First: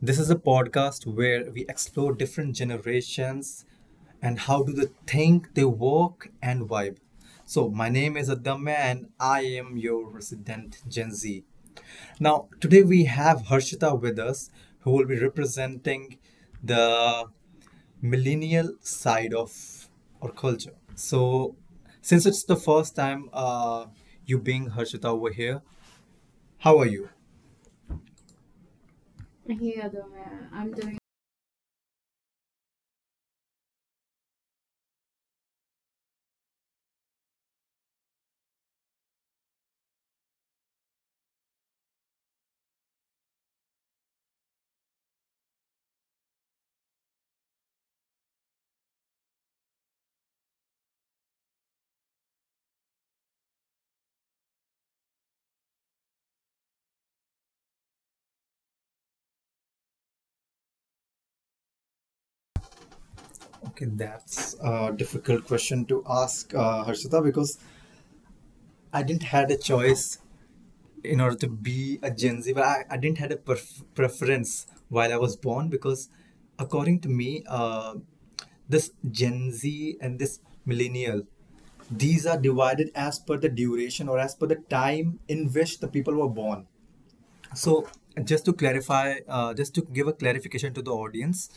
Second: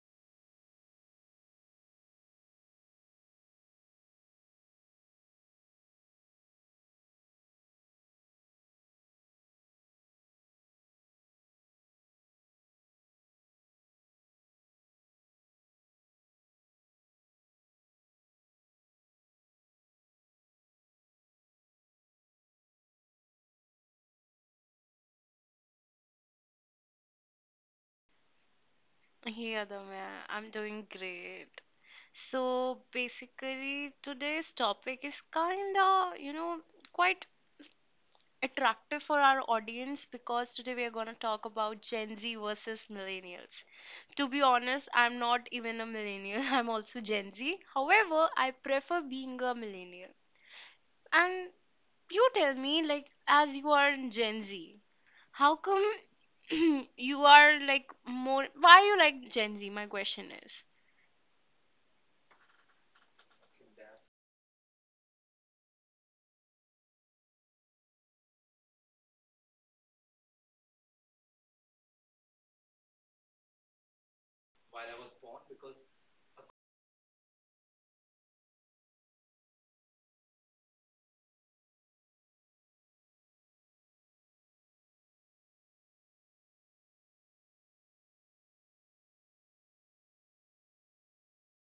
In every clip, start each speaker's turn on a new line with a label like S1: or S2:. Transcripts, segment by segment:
S1: This is a podcast where we explore different generations and how do they think, they work, and vibe. So, my name is Adamya and I am your resident Gen Z. Now, today we have Harshita with us who will be representing the millennial side of our culture. So, since it's the first time you being Harshita over here, how are you?
S2: Yeah, the
S1: Yeah, though, man.
S2: I'm
S1: I'm
S2: doing
S1: doing.
S2: great. So basically, today's topic is kind of, you know, quite attractive for our audience because today we are going to talk about Gen Z versus millennials. To be honest, I'm not even a millennial. I'm also Gen Z. However, I prefer being a millennial. And you tell me, like, as you are in Gen Z, how come you are like more, why you like Gen Z? My question is.
S1: Okay, that's a difficult question to ask Harshita because I didn't had a choice in order to be a Gen Z, but I didn't had a preference while I was born because according to me, this Gen Z and this millennial, these are divided as per the duration or as per the time in which the people were born. So, just to clarify, just to give a clarification to the audience,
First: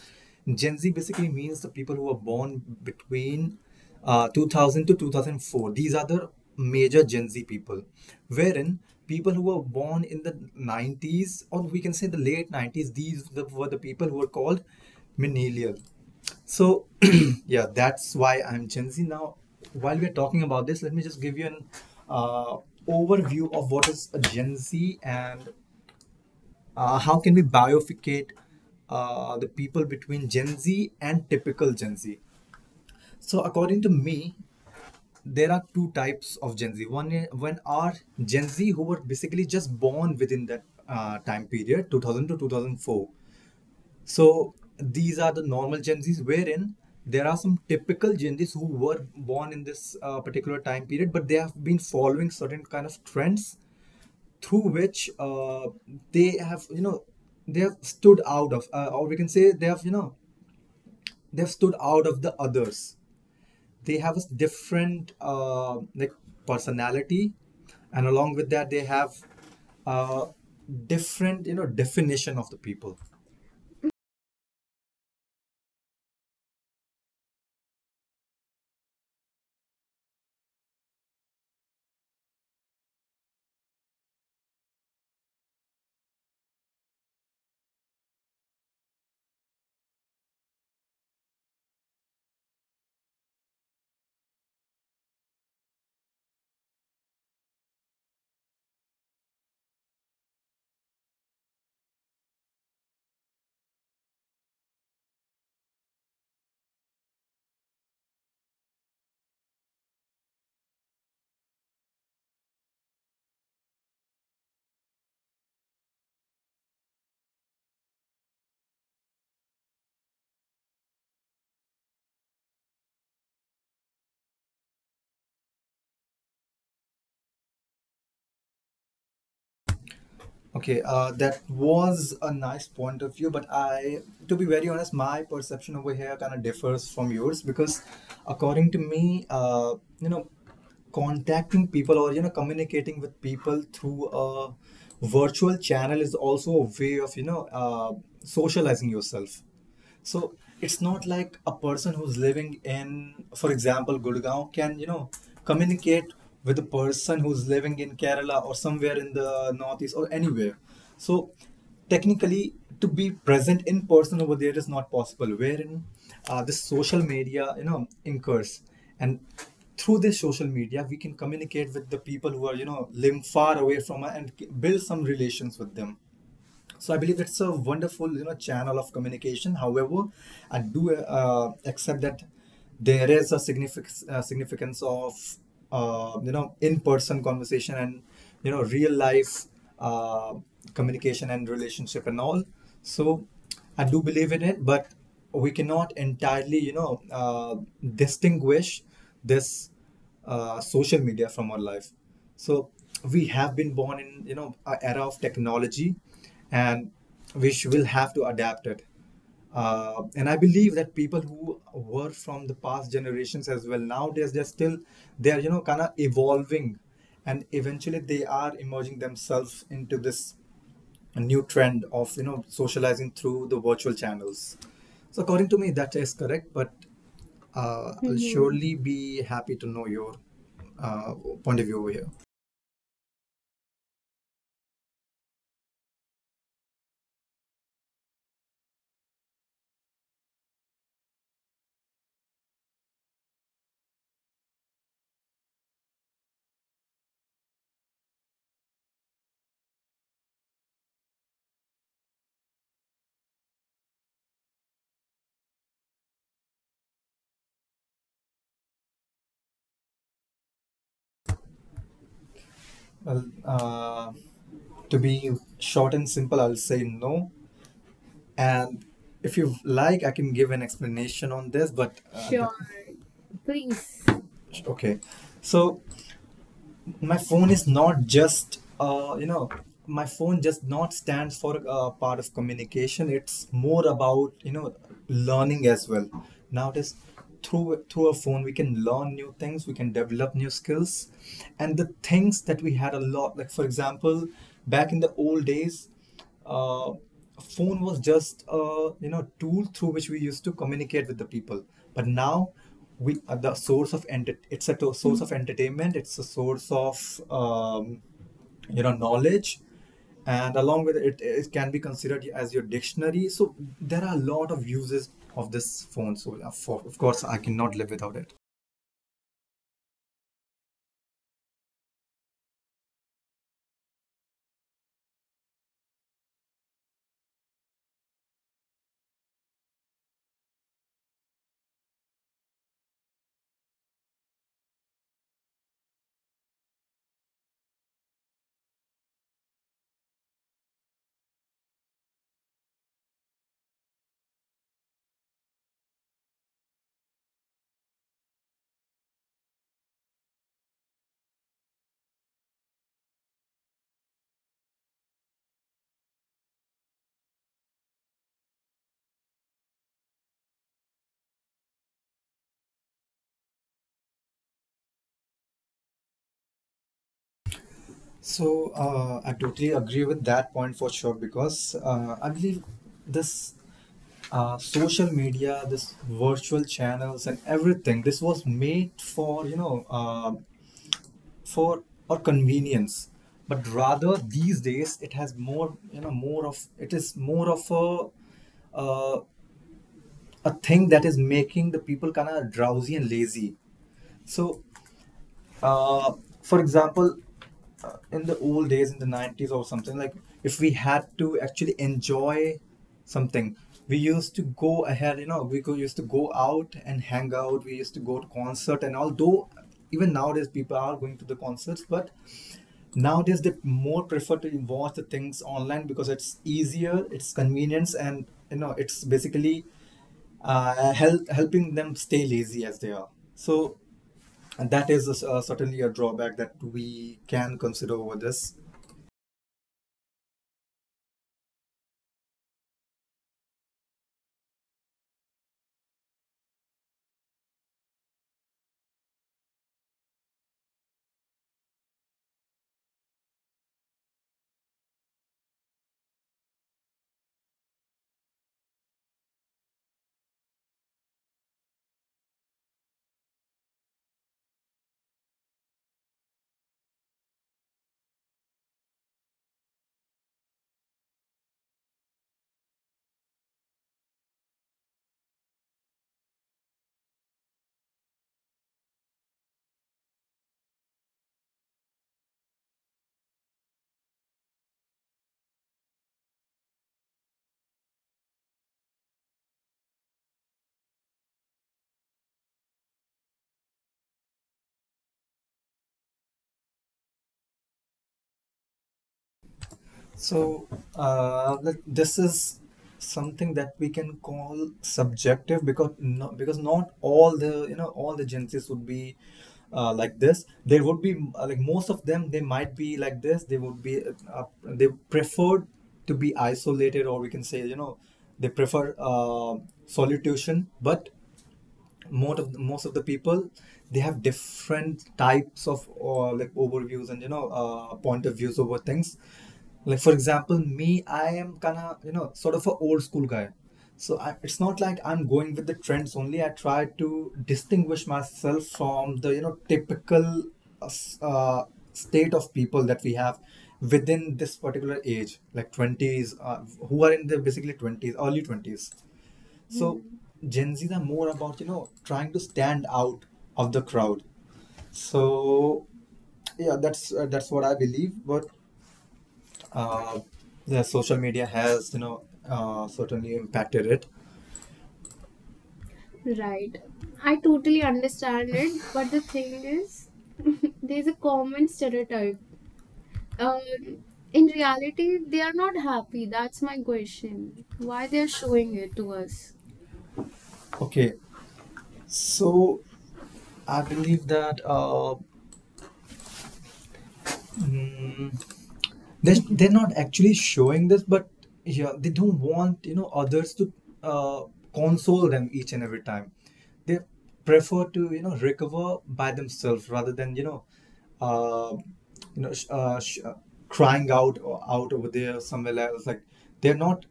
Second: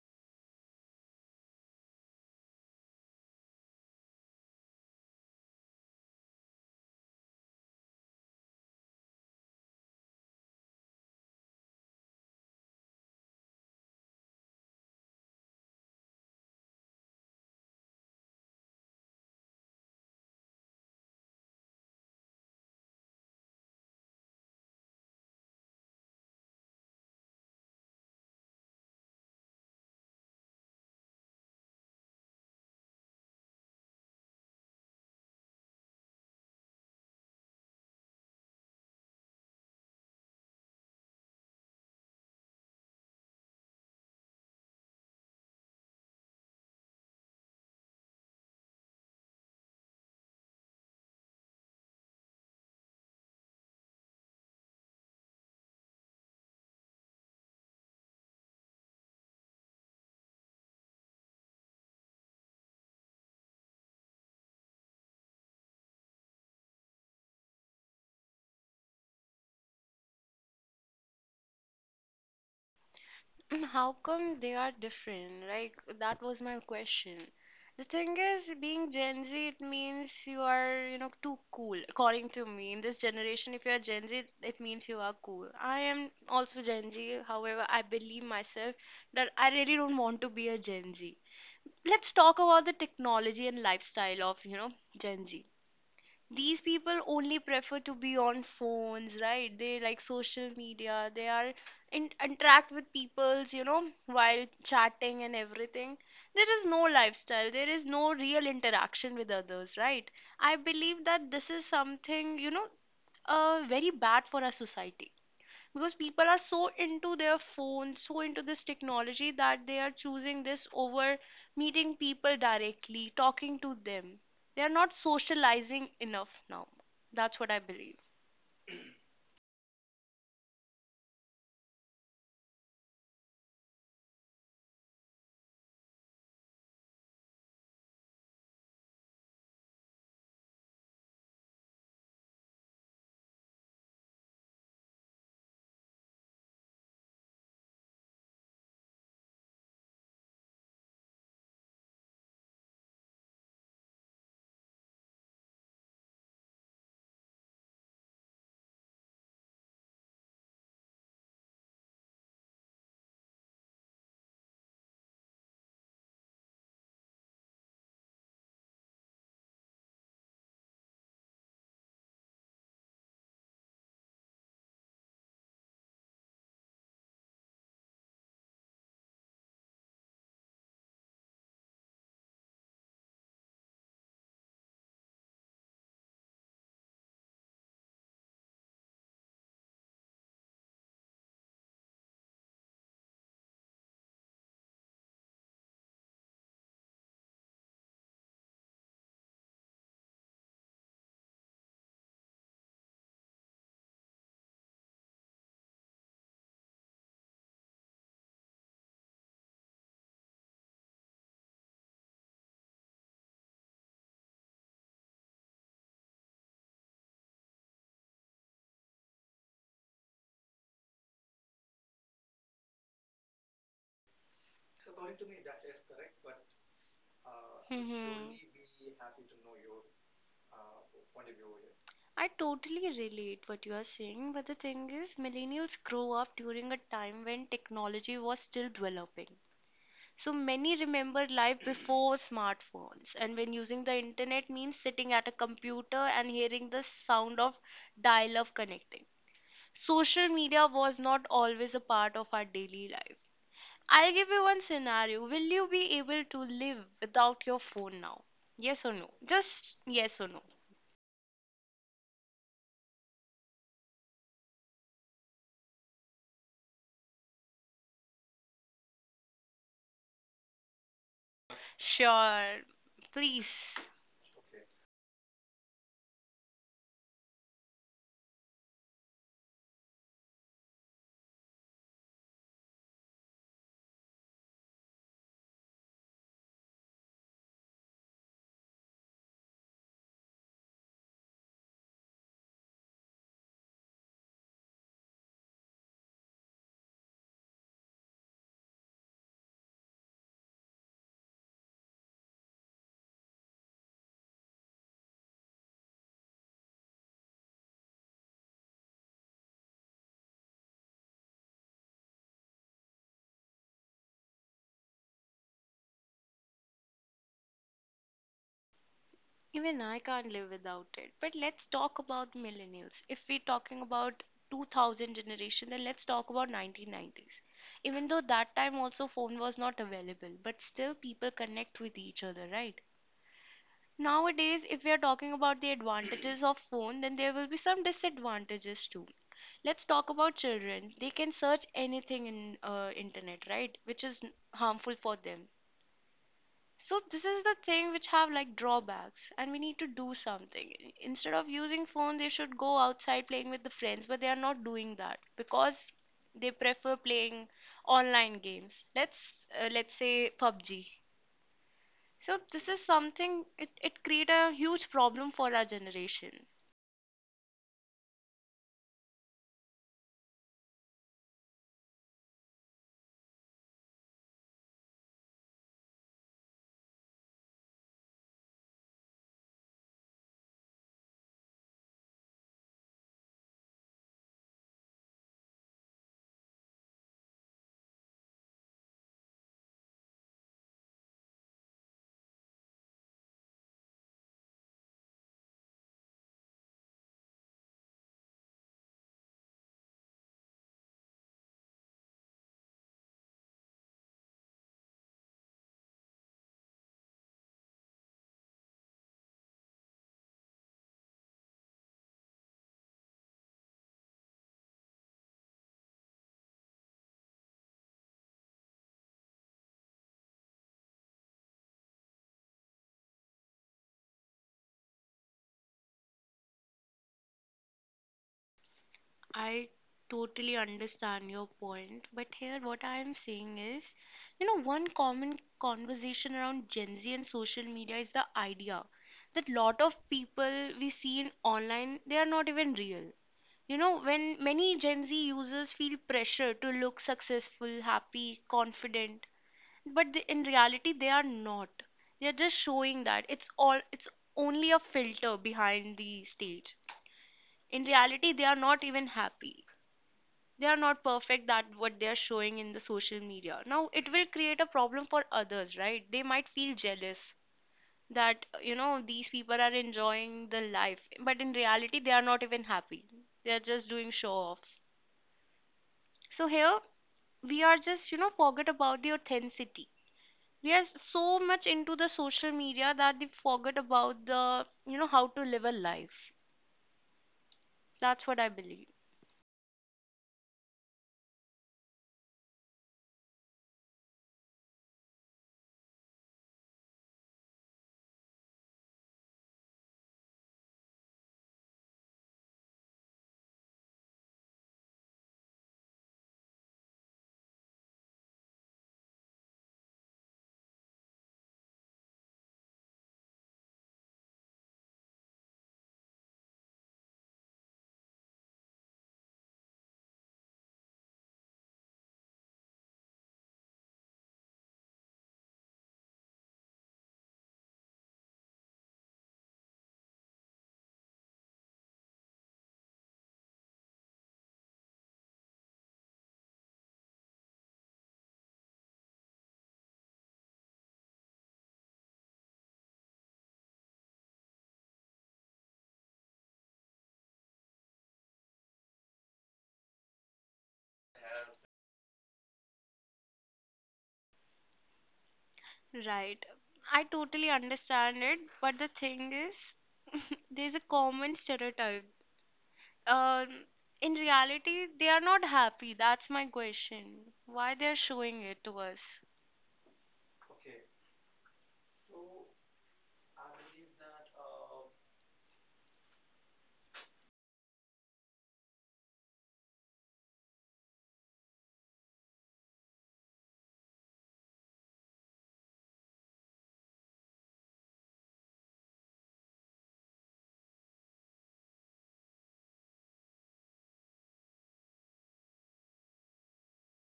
S1: Gen Z basically means the people who were born between 2000 to 2004. These are the major Gen Z people, wherein people who were born in the 90s or we can say the late 90s, were the people who were called millennial. So, yeah, that's why I'm Gen Z. Now, while we're talking about this, let me just give you an uh, overview of what is a Gen Z and how can we bioficate the people between Gen Z and typical Gen Z? So, according to me, there are two types of Gen Z. One are Gen Z who were basically just born within that time period, 2000 to 2004. So, these are the normal Gen Zs, wherein there are some typical Gen Zs who were born in this particular time period, but they have been following certain kind of trends through which they have you know they have stood out of, or we can say they have stood out of the others. They have a different like personality, and along with that they have uh, different definition of the people.
S2: And how come they are different? Like, that was my question. The thing is, being Gen Z, it means you are, you know, too cool. According to me, in this generation, if you are Gen Z, it means you are cool. I am also Gen Z. However, I believe myself that I really don't want to be a Gen Z. Let's talk about the technology and lifestyle of, you know, Gen Z. These people only prefer to be on phones, right? They like social media, they are in interact with peoples, you know, while chatting and everything. There is no lifestyle, there is no real interaction with others, right? I believe that this is something, you know, very bad for our society because people are so into their phones, so into this technology that they are choosing this over meeting people directly, talking to them. They are not socializing enough now. That's what I believe.
S1: Okay, that was a nice point of view, but I, to be very honest, my perception over here kind of differs from yours because, according to me, you know, contacting people or communicating with people through a virtual channel is also a way of socializing yourself. So it's not like a person who's living in, for example, Gurgaon can, communicate with a person who's living in Kerala or somewhere in the northeast or anywhere. So technically, to be present in person over there is not possible. Wherein this social media, incurs, and through this social media, we can communicate with the people who are, living far away from us and build some relations with them. So I believe it's a wonderful channel of communication. However, I do accept that there is a significance, significance of, in-person conversation and real life, uh, communication and relationship and all. So I do believe in it, but we cannot entirely distinguish this social media from our life. So we have been born in an era of technology, and which will have to adapt it. And I believe that people who were from the past generations as well, nowadays they're still they're you know kind of evolving, and eventually they are emerging themselves into this a new trend of socializing through the virtual channels. So, according to me, that is correct, but I'll
S2: Hmm.
S1: surely be happy to know your uh, point of view over here.
S2: I totally relate what you are saying, but the thing is, millennials grow up during a time when technology was still developing. So many remember life before smartphones, and when using the internet means sitting at a computer and hearing the sound of dial up connecting. Social media was not always a part of our daily life. I'll give you one scenario. Will you be able to live without your phone now? Yes or no? Just yes or no.
S1: Well, to be short and simple, I'll say no. And if you like, I can give an explanation on this, but sure.
S2: Sure. Please.
S1: Please. Okay. So my phone is not just my phone just not stands for a part of communication. It's more about learning as well. Nowadays, through a phone we can learn new things, we can develop new skills, and the things that we had a lot, like for example, back in the old days, uh, phone was just a tool through which we used to communicate with the people. But now we are the source of it's a source of entertainment, it's a source of, um, knowledge, and along with it, it can be considered as your dictionary. So there are a lot of uses of this phone, so of course I cannot live without it.
S2: Even I can't live without it. But let's talk about millennials. If we're talking about 2000 generation, then let's talk about 1990s. Even though that time also phone was not available, but still people connect with each other, right? Nowadays, if we are talking about the advantages of phone, then there will be some disadvantages too. Let's talk about children. They can search anything in internet, right? Which is harmful for them. So this is the thing which have like drawbacks, and we need to do something. Instead of using phone, they should go outside playing with the friends, but they are not doing that because they prefer playing online games. Let's say PUBG. So this is something it create a huge problem for our generation.
S1: So I totally agree with that point for sure, because I believe this social media, this virtual channels and everything. This was made for for our convenience, but rather these days it has more, more of it is more of uh, a thing that is making the people kind of drowsy and lazy. So, Uh, for example, in the old days, in the 90s or something, like if we had to actually enjoy something, we used to go ahead, used to go out and hang out. We used to go to concert. And although even nowadays people are going to the concerts, but nowadays they more prefer to watch the things online because it's easier, it's convenience, and, it's basically helping them stay lazy as they are. So, and that is certainly a drawback that we can consider over this.
S2: I totally understand your point, but here what I am saying is, you know, one common conversation around Gen Z and social media is the idea that lot of people we see in online, they are not even real. You know, when many Gen Z users feel pressure to look successful, happy, confident, but in reality they are not. They are just showing that it's only a filter behind the stage. In reality, they are not even happy, they are not perfect, that what they are showing in the social media. Now it will create a problem for others, right? They might feel jealous that, you know, these people are enjoying the life, but in reality they are not even happy. They are just doing show off. So here we are just, you know, forget about the authenticity. We are so much into the social media that we forget about the, you know, how to live a life. That's what I believe.
S1: So like, this is something that we can call subjective because not all the, all the Gen Zs would be like this. There would be like most of them, they might be like this. They would be they preferred to be isolated, or we can say, they prefer solitude. But most of the people, they have different types of, like, overviews and point of views over things, like for example, me, I am kind of sort of an old school guy. So it's not like I'm going with the trends only. I try to distinguish myself from the typical, uh, s- uh, state of people that we have within this particular age, like 20s, who are in the basically 20s, early 20s. So Gen Zs are more about, you know, trying to stand out of the crowd. So yeah, that's what I believe. But uh, the social media has, certainly impacted it.
S2: Right.
S1: Right.
S2: I
S1: I
S2: totally
S1: totally
S2: understand it,
S1: understand
S2: but
S1: it,
S2: the
S1: but the
S2: thing
S1: thing is,
S2: is, there's a
S1: there's a
S2: common
S1: common
S2: stereotype.
S1: stereotype.
S2: Um,
S1: Um,
S2: in
S1: in
S2: reality, they are
S1: reality,
S2: not
S1: they are not
S2: happy. That's
S1: happy.
S2: my
S1: That's my
S2: question.
S1: question.
S2: Why they're
S1: Why they're
S2: showing it
S1: showing
S2: to us?
S1: it to us? Okay, so I believe that, mm, they're not actually showing this, but yeah, they don't want others to uh, console them each and every time. They prefer to recover by themselves, rather than uh, you know sh- sh- crying out, or out over there somewhere else. Like, they're not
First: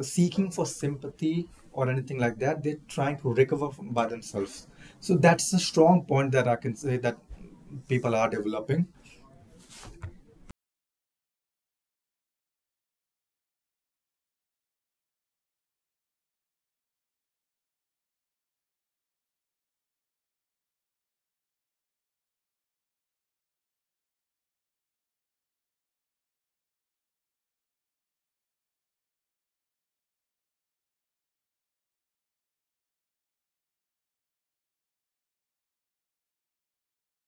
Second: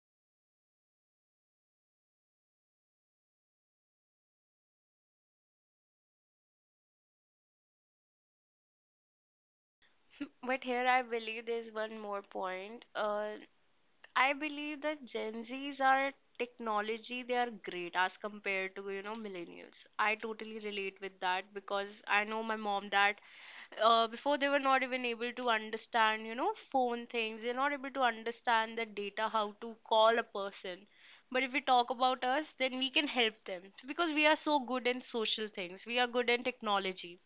S1: seeking for sympathy or anything like that. They're trying to recover by themselves. So that's a strong point that I can say that people are developing.
S2: But here I believe there's one more point. I believe that Gen Zs are technology, they are great as compared to, you know, millennials. I totally relate with that because I know my mom that before they were not even able to understand, you know, phone things. They're not able to understand the data, how to call a person. But if we talk about us, then we can help them because we are so good in social things. We are good in technology.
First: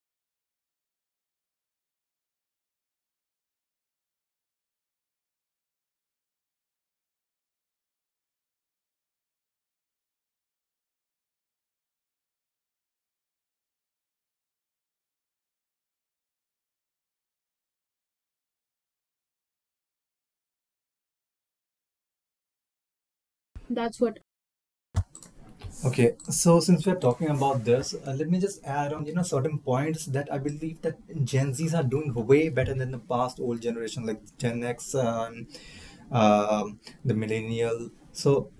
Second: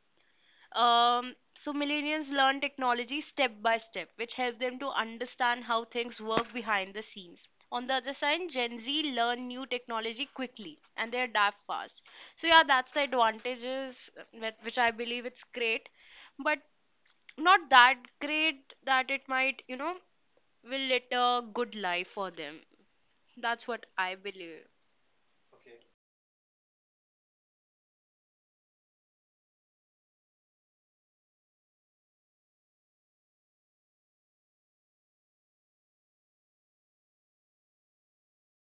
S2: Um, so millennials learn technology step by step, which helps them to understand how things work behind the scenes. On the other side, Gen Z learn new technology quickly and they adapt fast. So yeah, that's the advantages which I believe it's great, but not that great that it might, you know, will lead a good life for them. That's what
S1: That's
S2: I
S1: what
S2: believe.
S1: Okay, so since we're talking about this, let me just add on, certain points that I believe that Gen Zs are doing way better than the past old generation, like Gen X, um the millennial. So,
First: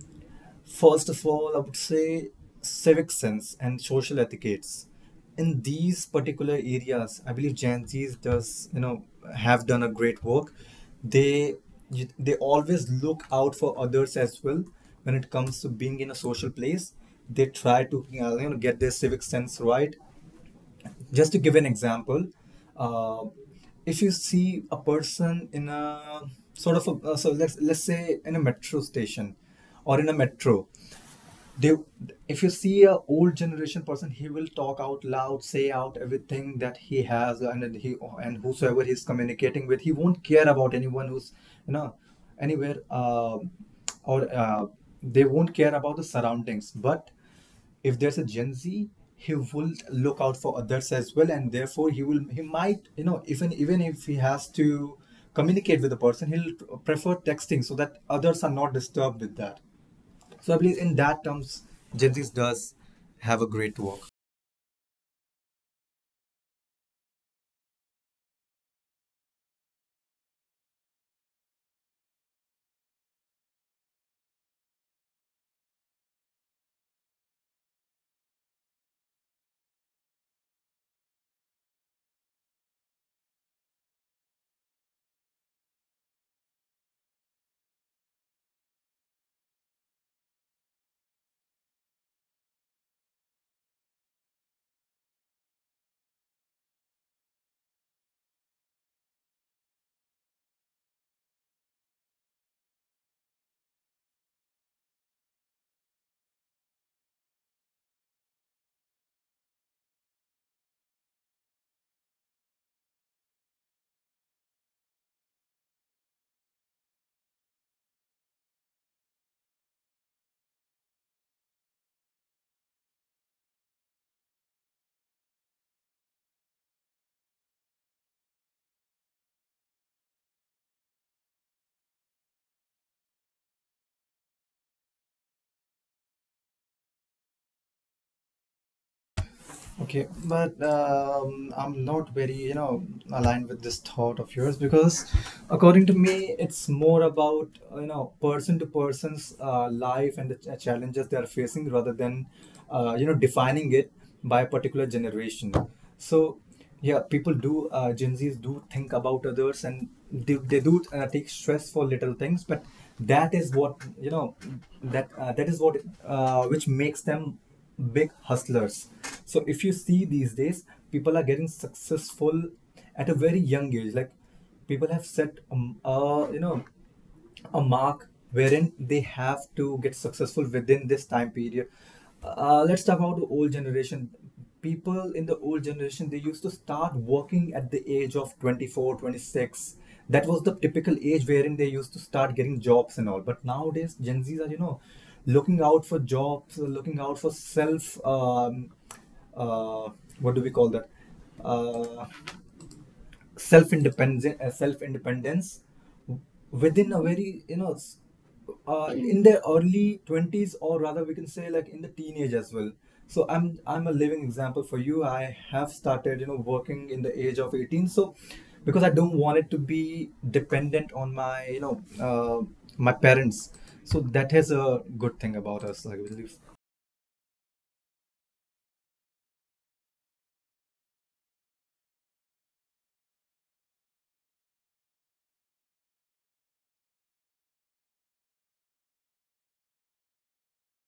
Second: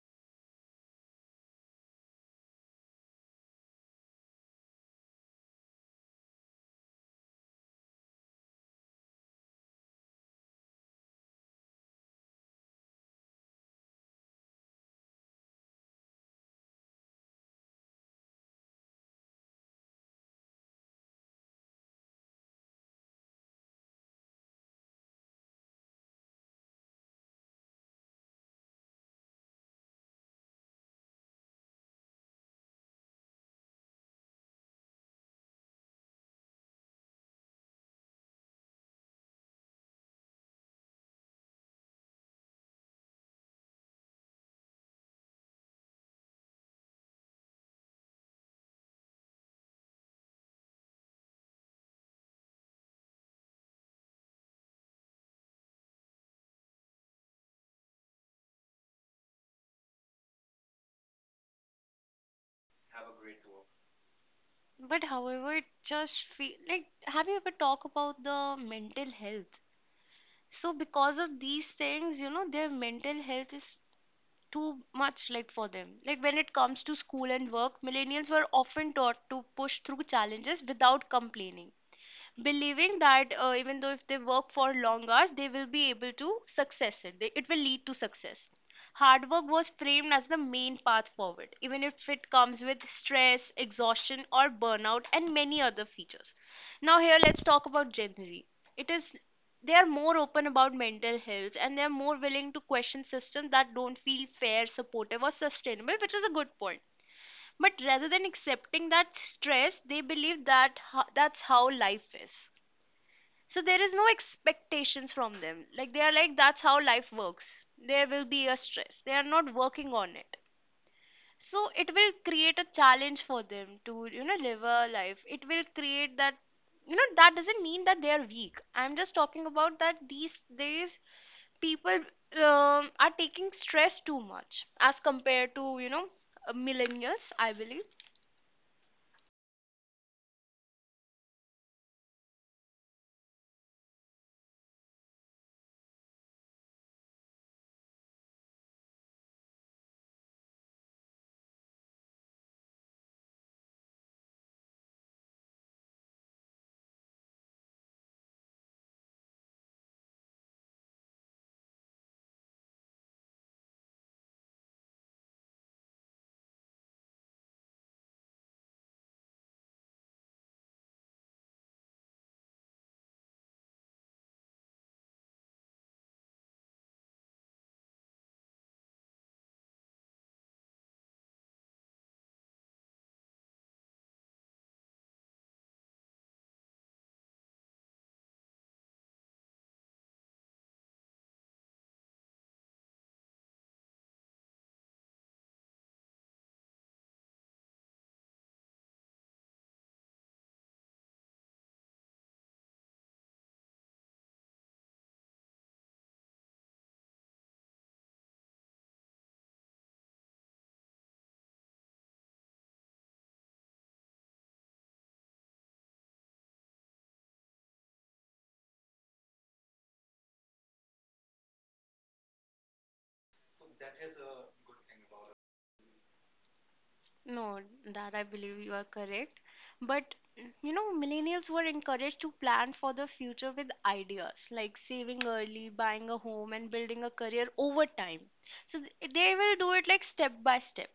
S1: first of all, I would say civic sense and social etiquettes. In these particular areas, I believe Gen Z's does you know have done a great work. They they always look out for others as well when it comes to being in a social place. They try to get their civic sense right. Just to give an example, uh, if you see a person in a sort of a, so let's say in a metro station or in a metro, they if you see a old generation person, he will talk out loud, say out everything that he has, and then he and whosoever he's communicating with, he won't care about anyone who's you know anywhere, or they won't care about the surroundings. But if there's a Gen Z, he will look out for others as well, and therefore he might, even if he has to communicate with the person, he'll prefer texting so that others are not disturbed with that. So I believe in that terms, Gen Z does have a great work.
S2: But however, it just feel like have you ever talked about the mental health? So because of these things, you know, their mental health is too much like for them. Like when it comes to school and work, millennials were often taught to push through challenges without complaining, believing that, even though if they work for long hours, they will be able to success it. They, it will lead to success. Hard work was framed as the main path forward, even if it comes with stress, exhaustion, or burnout, and many other features. Now, here let's talk about Gen Z. It is they are more open about mental health and they are more willing to question systems that don't feel fair, supportive, or sustainable, which is a good point. But rather than accepting that stress, they believe that that's how life is. So there is no expectations from them, like they are like that's how life works. There will be a stress, they are not working on it. So it will create a challenge for them to, you know, live a life. It will create that, you know, that doesn't mean that they are weak. I'm just talking about that these days people are taking stress too much as compared to, you know, millennials, I believe.
S1: Okay, but I'm not very, aligned with this thought of yours because, according to me, it's more about person to person's life and the challenges they are facing rather than, defining it by a particular generation. So, yeah, people do Gen Zs do think about others and they do take stress for little things, but that is what you know that that is what which makes them big hustlers. So if you see these days, people are getting successful at a very young age. Like people have set a mark wherein they have to get successful within this time period. Let's talk about the old generation. People in the old generation, they used to start working at the age of 24, 26. That was the typical age wherein they used to start getting jobs and all, but nowadays Gen Z's are looking out for jobs, looking out for self uh, what do we call that uh, self independence, self independence within a very in their early 20s, or rather we can say like in the teenage as well. So I'm a living example for you. I have started working in the age of 18. So because I don't want it to be dependent on my my parents, so that is a good thing about us, I believe.
S2: No, that I believe you are correct. But you know, millennials were encouraged to plan for the future with ideas like saving early, buying a home, and building a career over time. So they will do it like step by step.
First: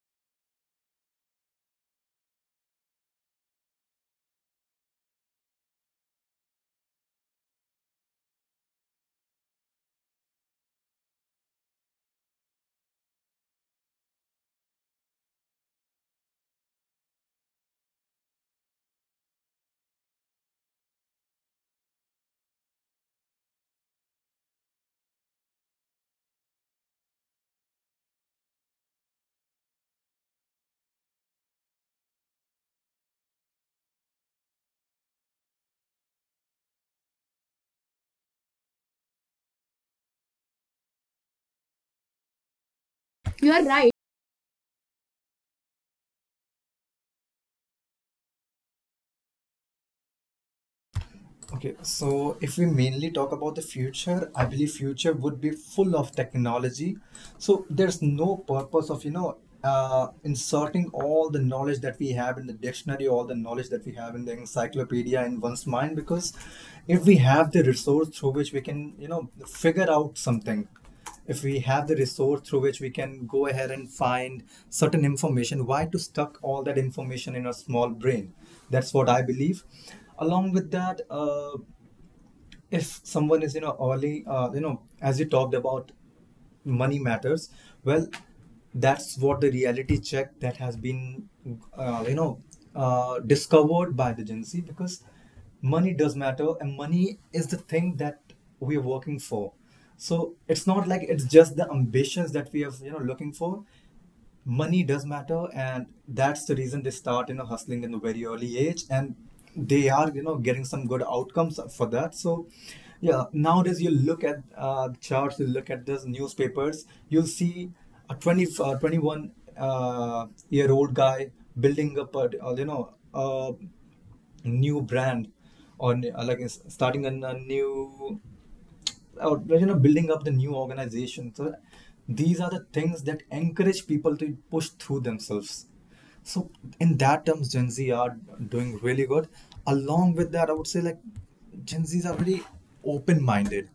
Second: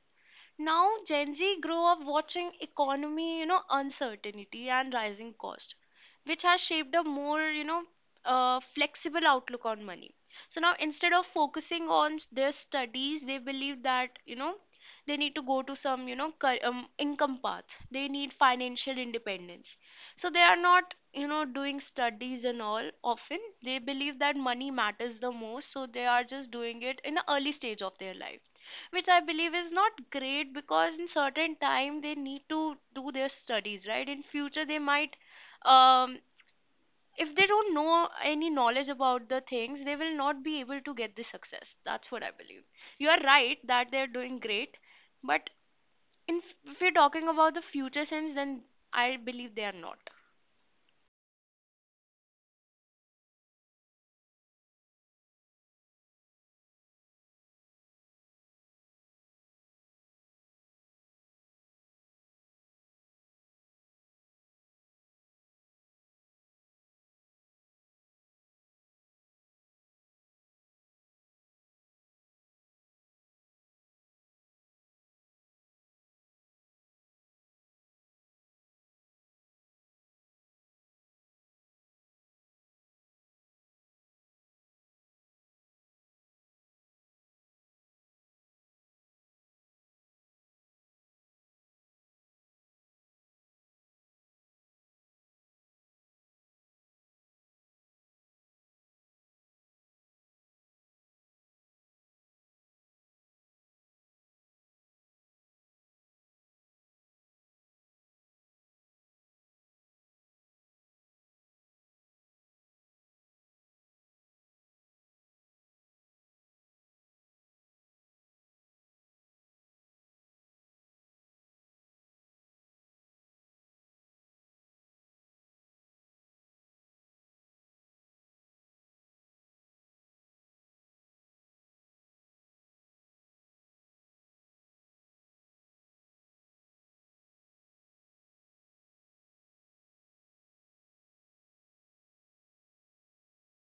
S2: Now, Gen Z grew up watching economy, you know, uncertainty and rising cost, which has shaped a more, you know, flexible outlook on money. So now, instead of focusing on their studies, they believe that, you know, they need to go to some, you know, income path. They need financial independence. So they are not, you know, doing studies and all often. They believe that money matters the most, so they are just doing it in the early stage of their life, which I believe is not great because in certain time they need to do their studies, right? In future they might, um, if they don't know any knowledge about the things, they will not be able to get the success. That's what I believe. You are
S1: You are
S2: right
S1: right.
S2: that they're doing great, but in, if you're talking about the future sense, then I believe they are not.
S1: Okay, so if we mainly talk about the future, I believe future would be full of technology. So there's no purpose of, inserting all the knowledge that we have in the dictionary, all the knowledge that we have in the encyclopedia in one's mind, because if we have the resource through which we can, figure out something, if we have the resource through which we can go ahead and find certain information, why to stuck all that information in a small brain? That's what I believe. Along with that, if someone is early, as you talked about, money matters. Well, that's what the reality check that has been uh, you know discovered by the Gen Z, because money does matter, and money is the thing that we're working for. So it's not like it's just the ambitions that we have looking for. Money does matter, and that's the reason they start hustling in a very early age, and they are getting some good outcomes for that. So yeah, nowadays you look at the charts, you look at those newspapers, you'll see a 20 uh, 21 year old guy building up a a new brand, or starting a new, or building up the new organization. So these are the things that encourage people to push through themselves. So in that terms, Gen Z are doing really good. Along with that, I would say like Gen Z's are very open minded,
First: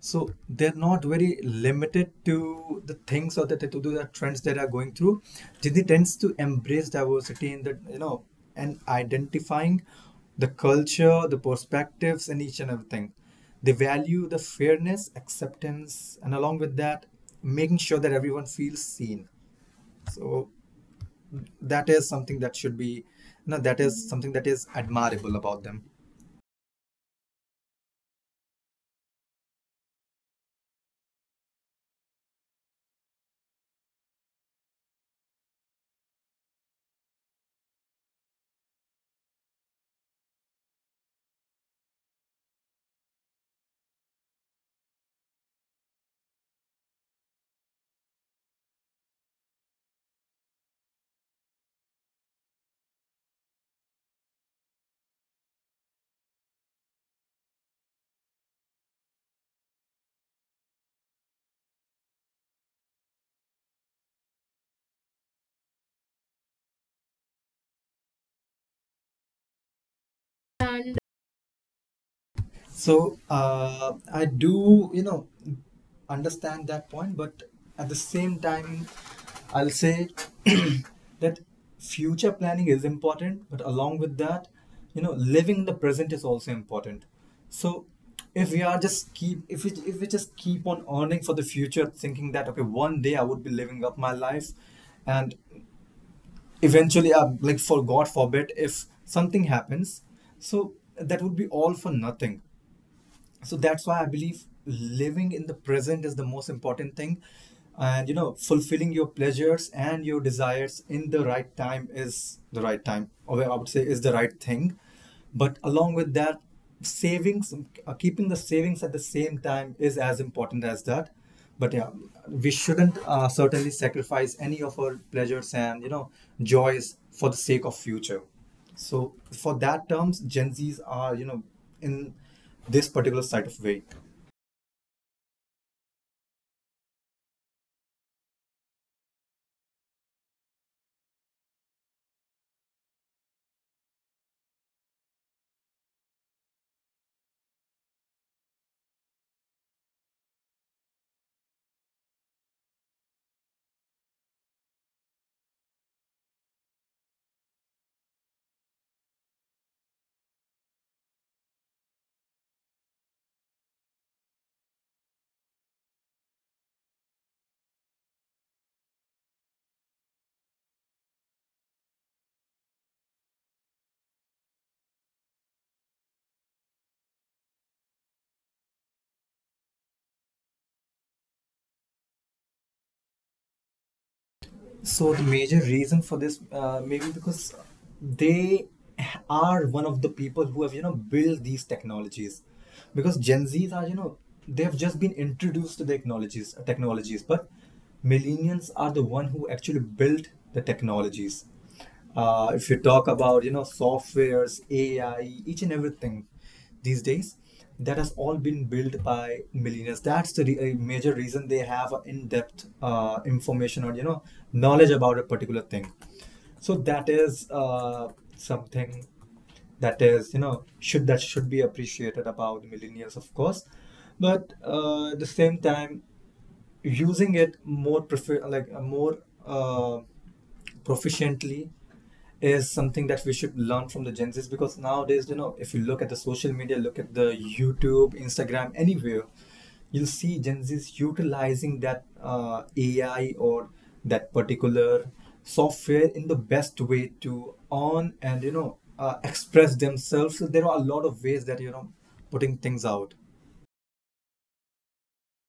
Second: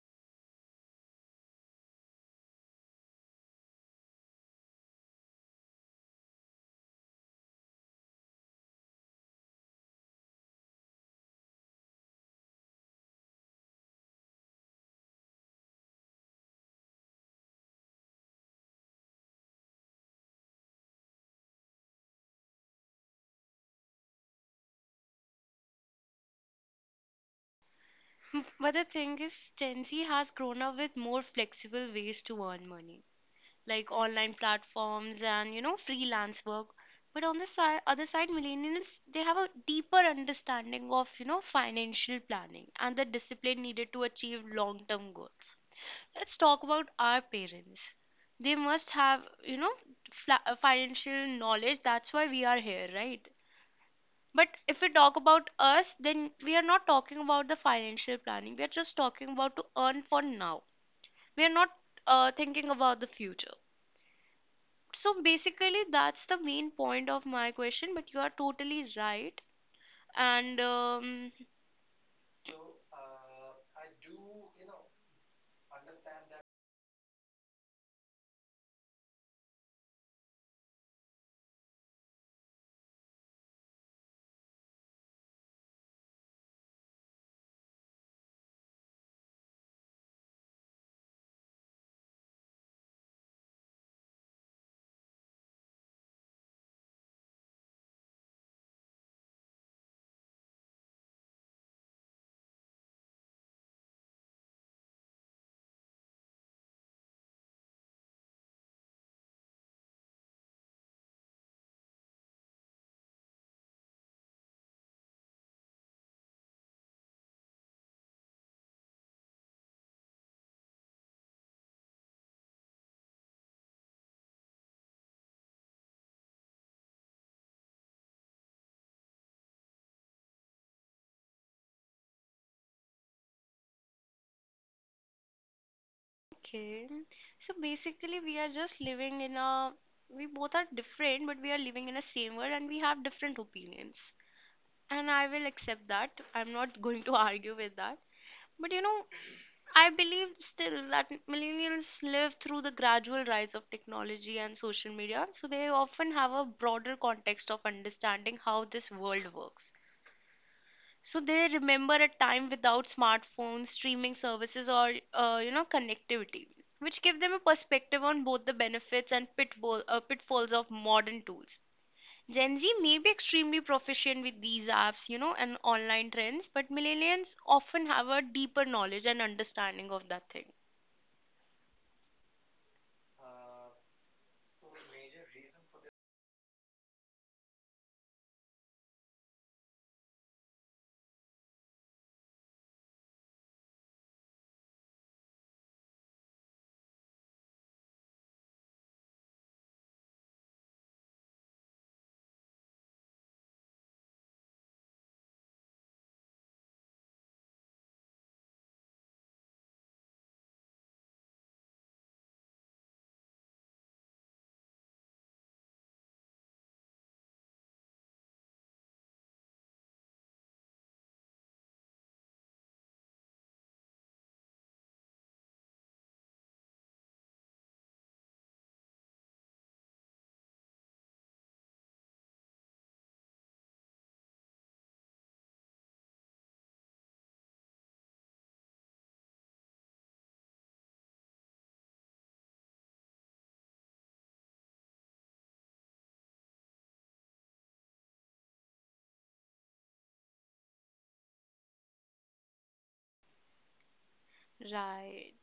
S1: so they're not very limited to the things or to the trends that are going through. Disney tends to embrace diversity in the and identifying the culture, the perspectives, and each and everything. They value the fairness, acceptance, and along with that, making sure that everyone feels seen. So that is something that should be no that is something that is admirable about them.
S2: But the thing is, Gen Z has grown up with more flexible ways to earn money, like online platforms and, you know, freelance work. But on the other side, millennials, they have a deeper understanding of, you know, financial planning and the discipline needed to achieve long term goals. Let's talk about our parents. They must have, you know, financial knowledge. That's why we are here, right? But if we talk about us, then we are not talking about the financial planning, we are just talking about to earn for now. We are not thinking about the future. So basically, that's the main point of my question, but you are totally right. And
S1: So I do, understand that point, but at the same time, I'll say that future planning is important, but along with that, you know, living the present is also important. So if we are just keep if we just keep on earning for the future, thinking that okay, one day I would be living up my life, and eventually, like for God forbid, if something happens, so that would be all for nothing. So that's why I believe living in the present is the most important thing. And you know, fulfilling your pleasures and your desires in the right time is the right time or I would say is the right thing. But along with that, savings, keeping the savings at the same time is as important as that. But yeah, we shouldn't certainly sacrifice any of our pleasures and you know, joys for the sake of future. So for that terms, Gen Zs are in this particular side of way.
S2: okay, so basically, we are just living in a we both are different, but we are living in a same world and we have different opinions. And I will accept that. I'm not going to argue with that. But you know, I believe still that millennials live through the gradual rise of technology and social media, so they often have a broader context of understanding how this world works. So they remember a time without smartphones, streaming services, or you know, connectivity, which give them a perspective on both the benefits and pitfalls of modern tools. Gen Z may be extremely proficient with these apps, you know, and online trends, but millennials often have a deeper knowledge and understanding of that thing.
S1: So the major reason for this maybe because they are one of the people who have built these technologies, because Gen Zs are they have just been introduced to the technologies, but millennials are the one who actually built the technologies. Uh, if you talk about you know softwares, AI, each and everything these days, that has all been built by millionaires. That's the a major reason they have a in-depth information or knowledge about a particular thing. So that is something that is should be appreciated about millennials, of course. But at the same time, using it more prefer like more uh, proficiently is something that we should learn from the Gen Zs, because nowadays, you know, if you look at the social media, look at the YouTube, Instagram, anywhere, you'll see Gen Zs utilizing that AI or that particular software in the best way to earn and, you know, express themselves. So there are a lot of ways that, you know, putting things out.
S2: Right.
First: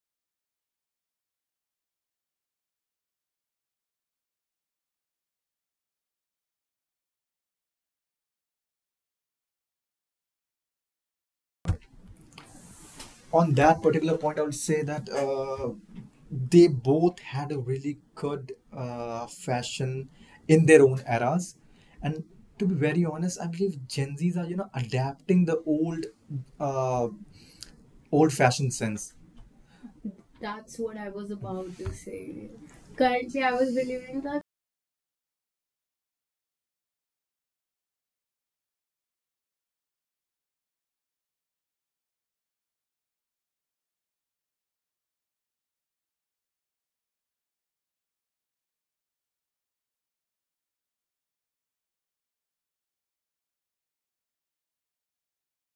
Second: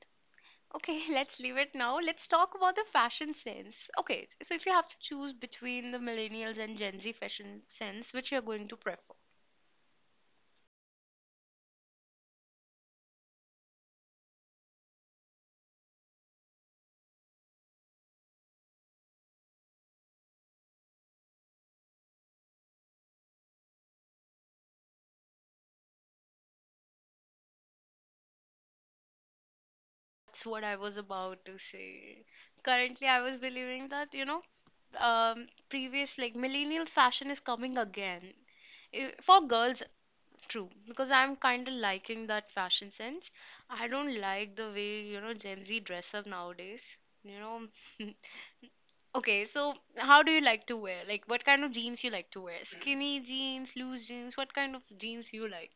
S2: Okay, let's leave it now. Let's talk about the fashion sense. Okay, so if you have to choose between the millennials and Gen Z fashion sense, which you're going to prefer?
S1: On that particular point, I would say that they both had a really good fashion in their own eras. And to be very honest, I believe Gen Zs are you know adapting the uh, old fashioned sense.
S2: That's what I
S1: That's what
S2: was
S1: I was
S2: about to
S1: about to
S2: say.
S1: say.
S2: Currently, I was
S1: Currently, I was
S2: believing that,
S1: believing that.
S2: previous, like, millennial fashion is coming again. For girls, true, because I'm kind of liking that fashion sense. I don't like the way, you know, Gen Z dress up nowadays. You know, okay, so how do you like to wear? Like, what kind of jeans you like to wear? Skinny jeans, loose jeans, what kind of jeans you like?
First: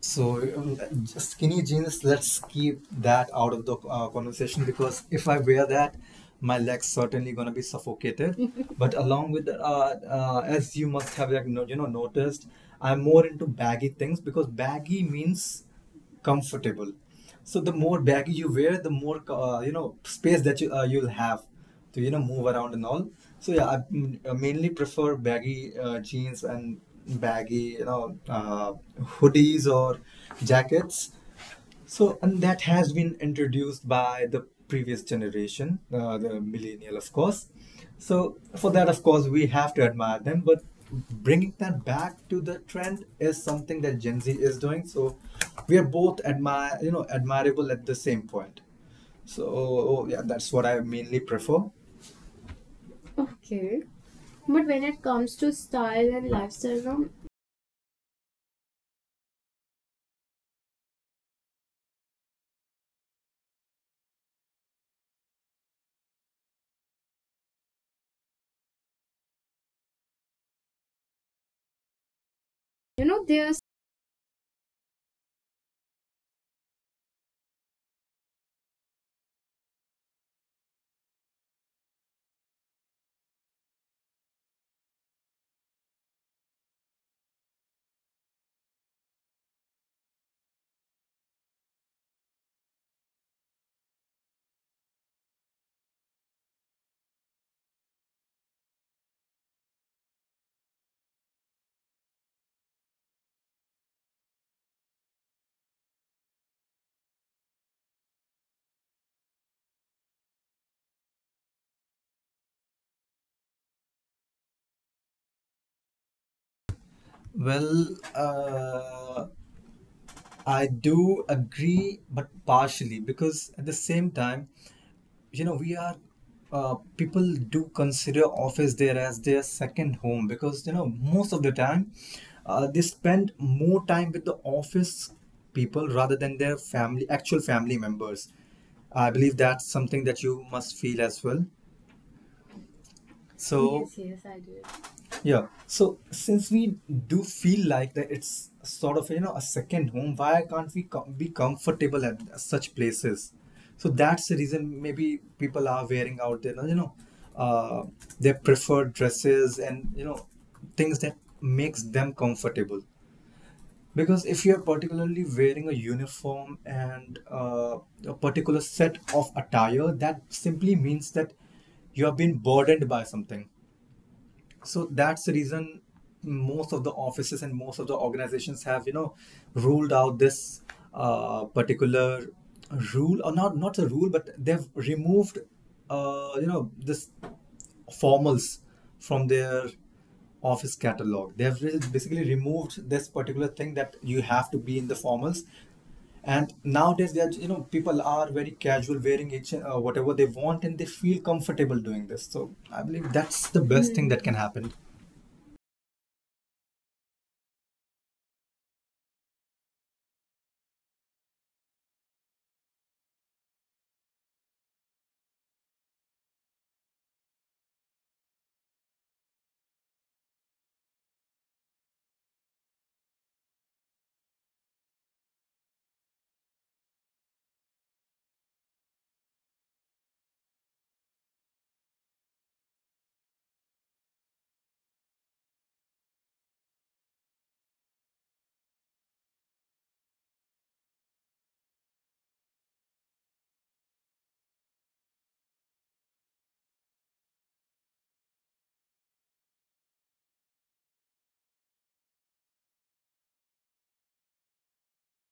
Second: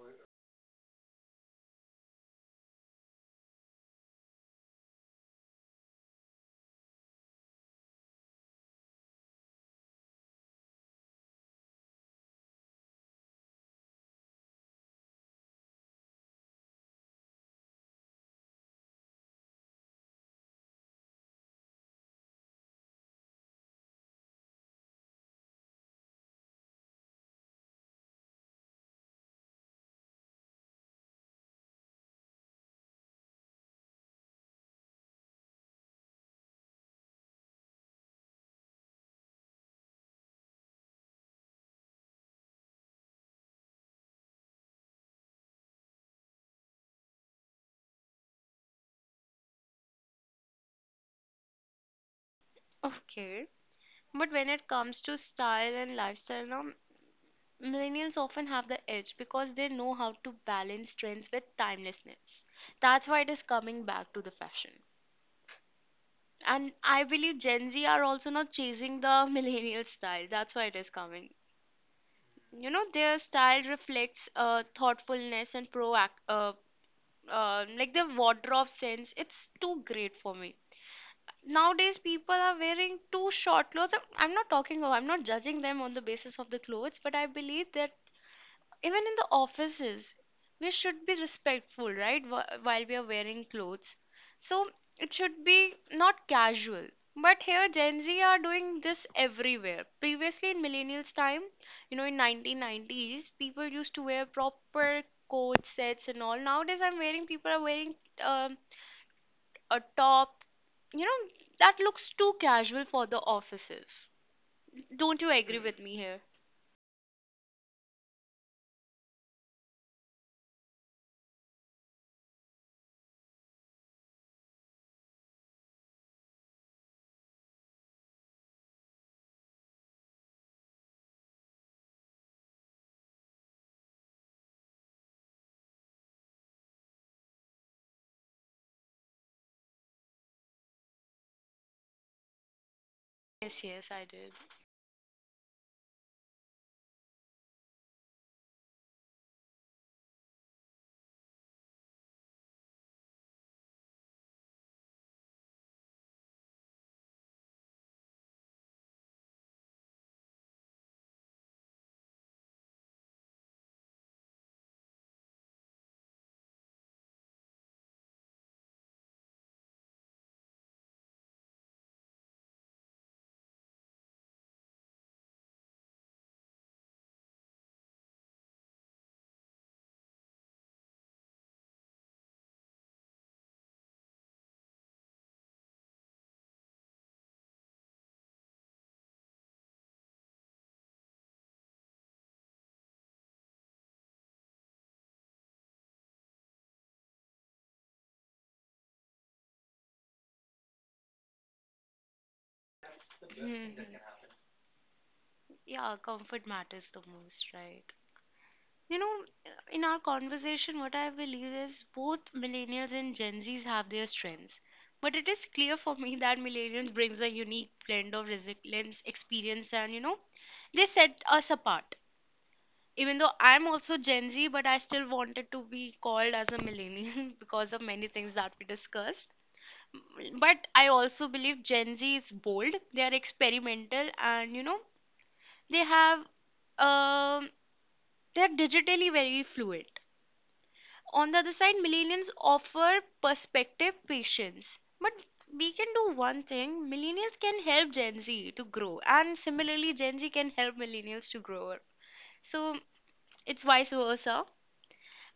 S1: So, just skinny jeans, let's keep that out of the conversation, because if I wear that, my legs certainly gonna be suffocated. But along with as you must have like no, you know noticed, I'm more into baggy things because baggy means comfortable. So the more baggy you wear, the more you know space that you'll have to you know move around and all. So yeah, mainly prefer baggy jeans and baggy hoodies or jackets. So, and that has been introduced by the previous generation, the millennial, of course. So, for that, of course, we have to admire them. But bringing that back to the trend is something that Gen Z is doing. So, we are both admire, you know, admirable at the same point. So, yeah, that's what I mainly prefer.
S2: Okay.
S1: Okay.
S2: But when
S1: But
S2: it
S1: when
S2: comes
S1: it
S2: to
S1: comes to
S2: style and
S1: style and
S2: lifestyle now,
S1: lifestyle, no,
S2: millennials often have the edge because they know how to balance trends with timelessness. That's why it is coming back to the fashion. And I believe Gen Z are also not chasing the millennial style. That's why it is coming. You know,
S1: you
S2: their
S1: know, there's.
S2: style reflects thoughtfulness and proact like their wardrobe sense. It's too great for me. Nowadays, people are wearing too short clothes. I'm not talking about, I'm not judging them on the basis of the clothes, but I believe that even in the offices, we should be respectful, right? While we are wearing clothes. So it should be not casual. But here, Gen Z are doing this everywhere. Previously, in millennials' time, you know, in 1990s, people used to wear proper coat sets and all. Nowadays, people are wearing um, a top. You know, that looks too casual for the offices. Don't you agree with me here?
S1: Well, uh, I do agree, but partially because at the same time, you know, we are people do consider office there as their second home, because you know most of the time they spend more time with the office people rather than their family actual family members. I believe that's something that you must feel as well.
S2: Yes,
S1: So,
S2: yes,
S1: Yes,
S2: I
S1: yes,
S2: did.
S1: I did. Yeah. So, since we do feel like that it's sort of, you know, a second home, why can't we com- be comfortable at such places? So, that's the reason maybe people are wearing out their, you know, uh, their preferred dresses and, you know, things that makes them comfortable. Because if you're particularly wearing a uniform and a particular set of attire, that simply means that you have been burdened by something. So that's the reason most of the offices and most of the organizations have you know ruled out this particular rule or not not a rule, but they've removed this formals from their office catalog. Basically removed this particular thing that you have to be in the formals. And nowadays, they are, you know, people are very casual, wearing each whatever they want, and they feel comfortable doing this. So I believe that's the
S2: Hmm.
S1: best thing that can happen.
S2: Yeah, comfort matters the most, right? You know, in our conversation, what I believe is both millennials and Gen Zs have their strengths. But it is clear for me that millennials brings a unique blend of resilience, experience, and you know, they set us apart. Even though I'm also Gen Z, but I still wanted to be called as a millennial because of many things that we discussed. But I also believe Gen Z is bold. They are experimental, and you know, they have um they are digitally very fluid. On the other side, millennials offer perspective, patience. But we can do one thing, millennials can help Gen Z to grow, and similarly, Gen Z can help millennials to grow. So it's vice versa.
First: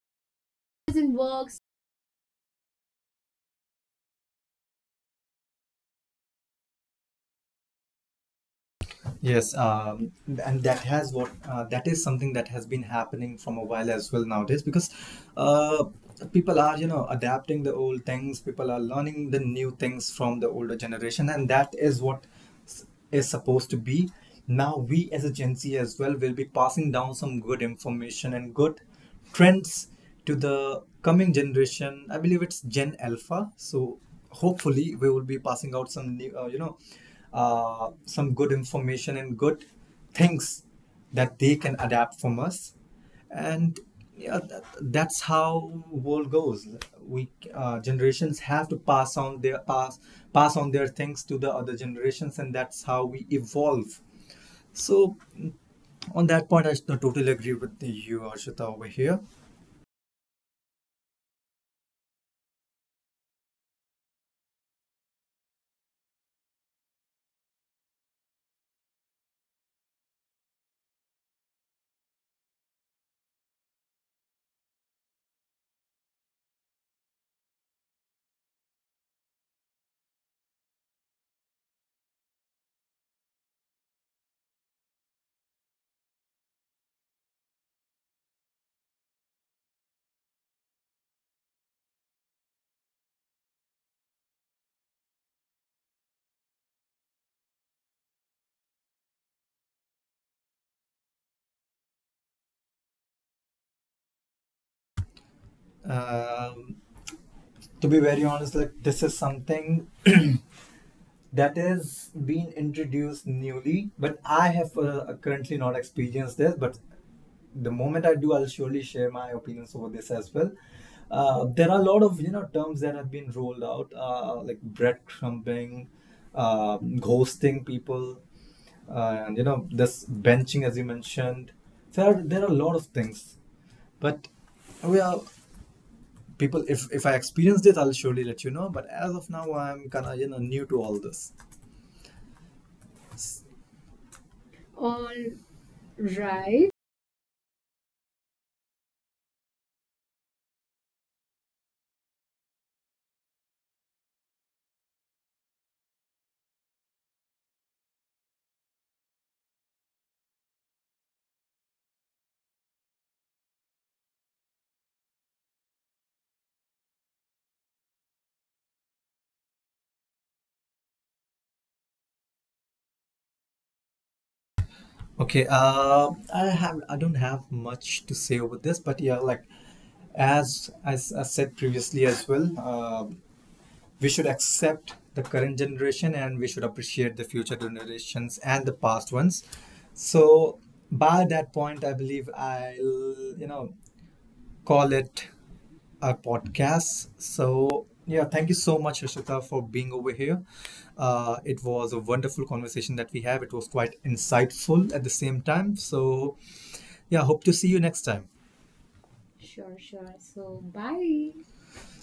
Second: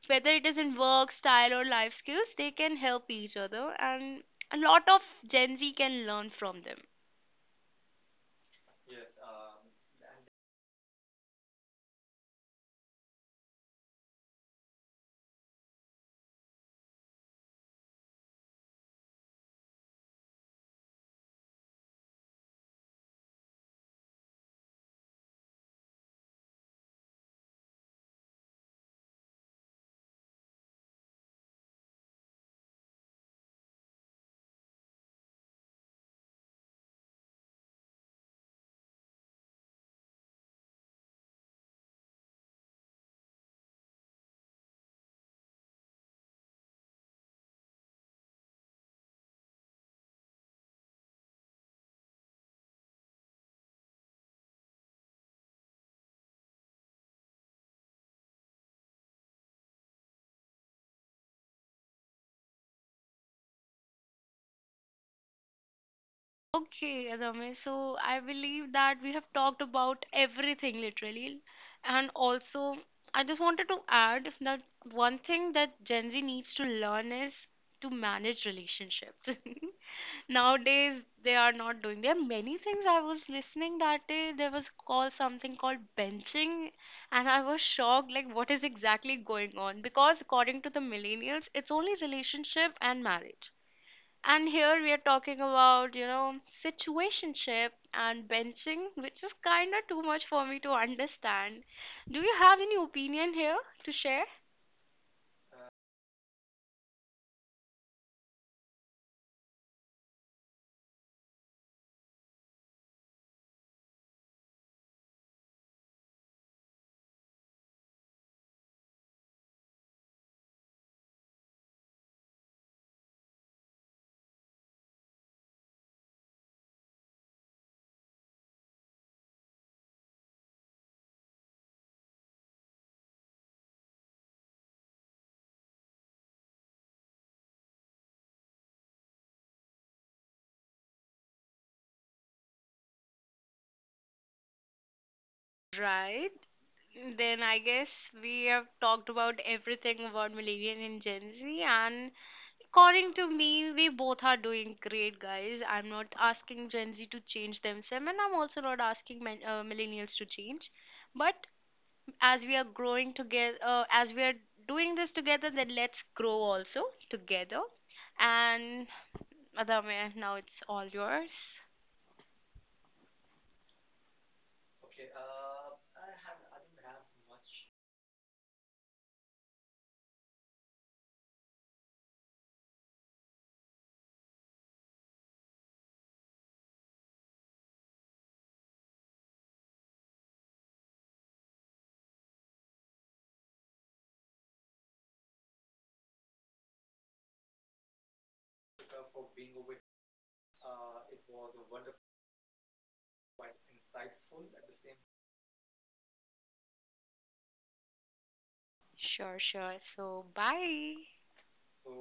S2: Whether it is in work, style, or life skills, they can help each other, and a lot of Gen Z can learn from them.
S1: Yes, and that is something that has been happening from a while as well nowadays, because uh, people are you know adapting the old things. People are learning the new things from the older generation, and that is s- is supposed to be. Now we as a Gen Z as well will be passing down some good information and good trends to the coming generation. I believe it's Gen Alpha. So hopefully we will be passing out some new some good information and good things that they can adapt from us. And yeah, that's how world goes. We generations have to pass on their things to the other generations, and that's how we evolve. So on that point, I totally agree with you, Arshita, over here.
S2: Okay, Adame. So I believe that we have talked about everything literally. And also, I just wanted to add that one thing that Gen Z needs to learn is to manage relationships. Nowadays, they are not doing. There are many things I was listening that day. There was called something called benching, and I was shocked like what is exactly going on because according to the millennials, it's only relationship and marriage and here we are talking about, you know, situationship and benching, which is kind of too much for me to understand. Do you have any opinion here to share?
S1: um, to be very honest, like this is something that is being introduced newly, but I have currently not experienced this. But the moment I do, I'll surely share my opinions over this as well. There are a lot of you know terms that have been rolled out, like breadcrumbing, ghosting people, and you know this benching, as you mentioned. There are a lot of things, but we are people. If I experience this, I'll surely let you know, but as of now, I'm kind of you know new to all this. All
S2: Right.
S1: right.
S2: Then I guess we have talked about everything about Millennial and Gen Z, and according to me, we both are doing great, guys. I'm not asking Gen Z to change themselves, and I'm also not asking Millennials to change. But as we are growing together, as we are doing this together, then let's grow also together. And Adame, now it's all yours.
S1: Okay, I have, I don't have much to say over this, but yeah, like as I said previously as well, we should accept the current generation, and we should appreciate the future generations and the past ones. So by that point, I believe I'll you know call it a podcast. So, yeah, thank you so much, Rishita, for being over here. It was a wonderful conversation that we have. It was quite insightful at the same time. So, yeah, hope to see you next time.
S2: Sure,
S1: Sure,
S2: sure.
S1: sure.
S2: So
S1: So,
S2: bye.
S1: bye.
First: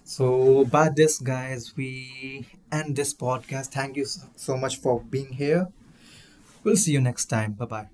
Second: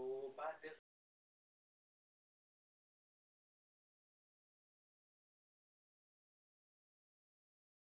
S1: So, by this, guys, we end this podcast. Thank you so so much for being here. We'll see you next time. Bye bye.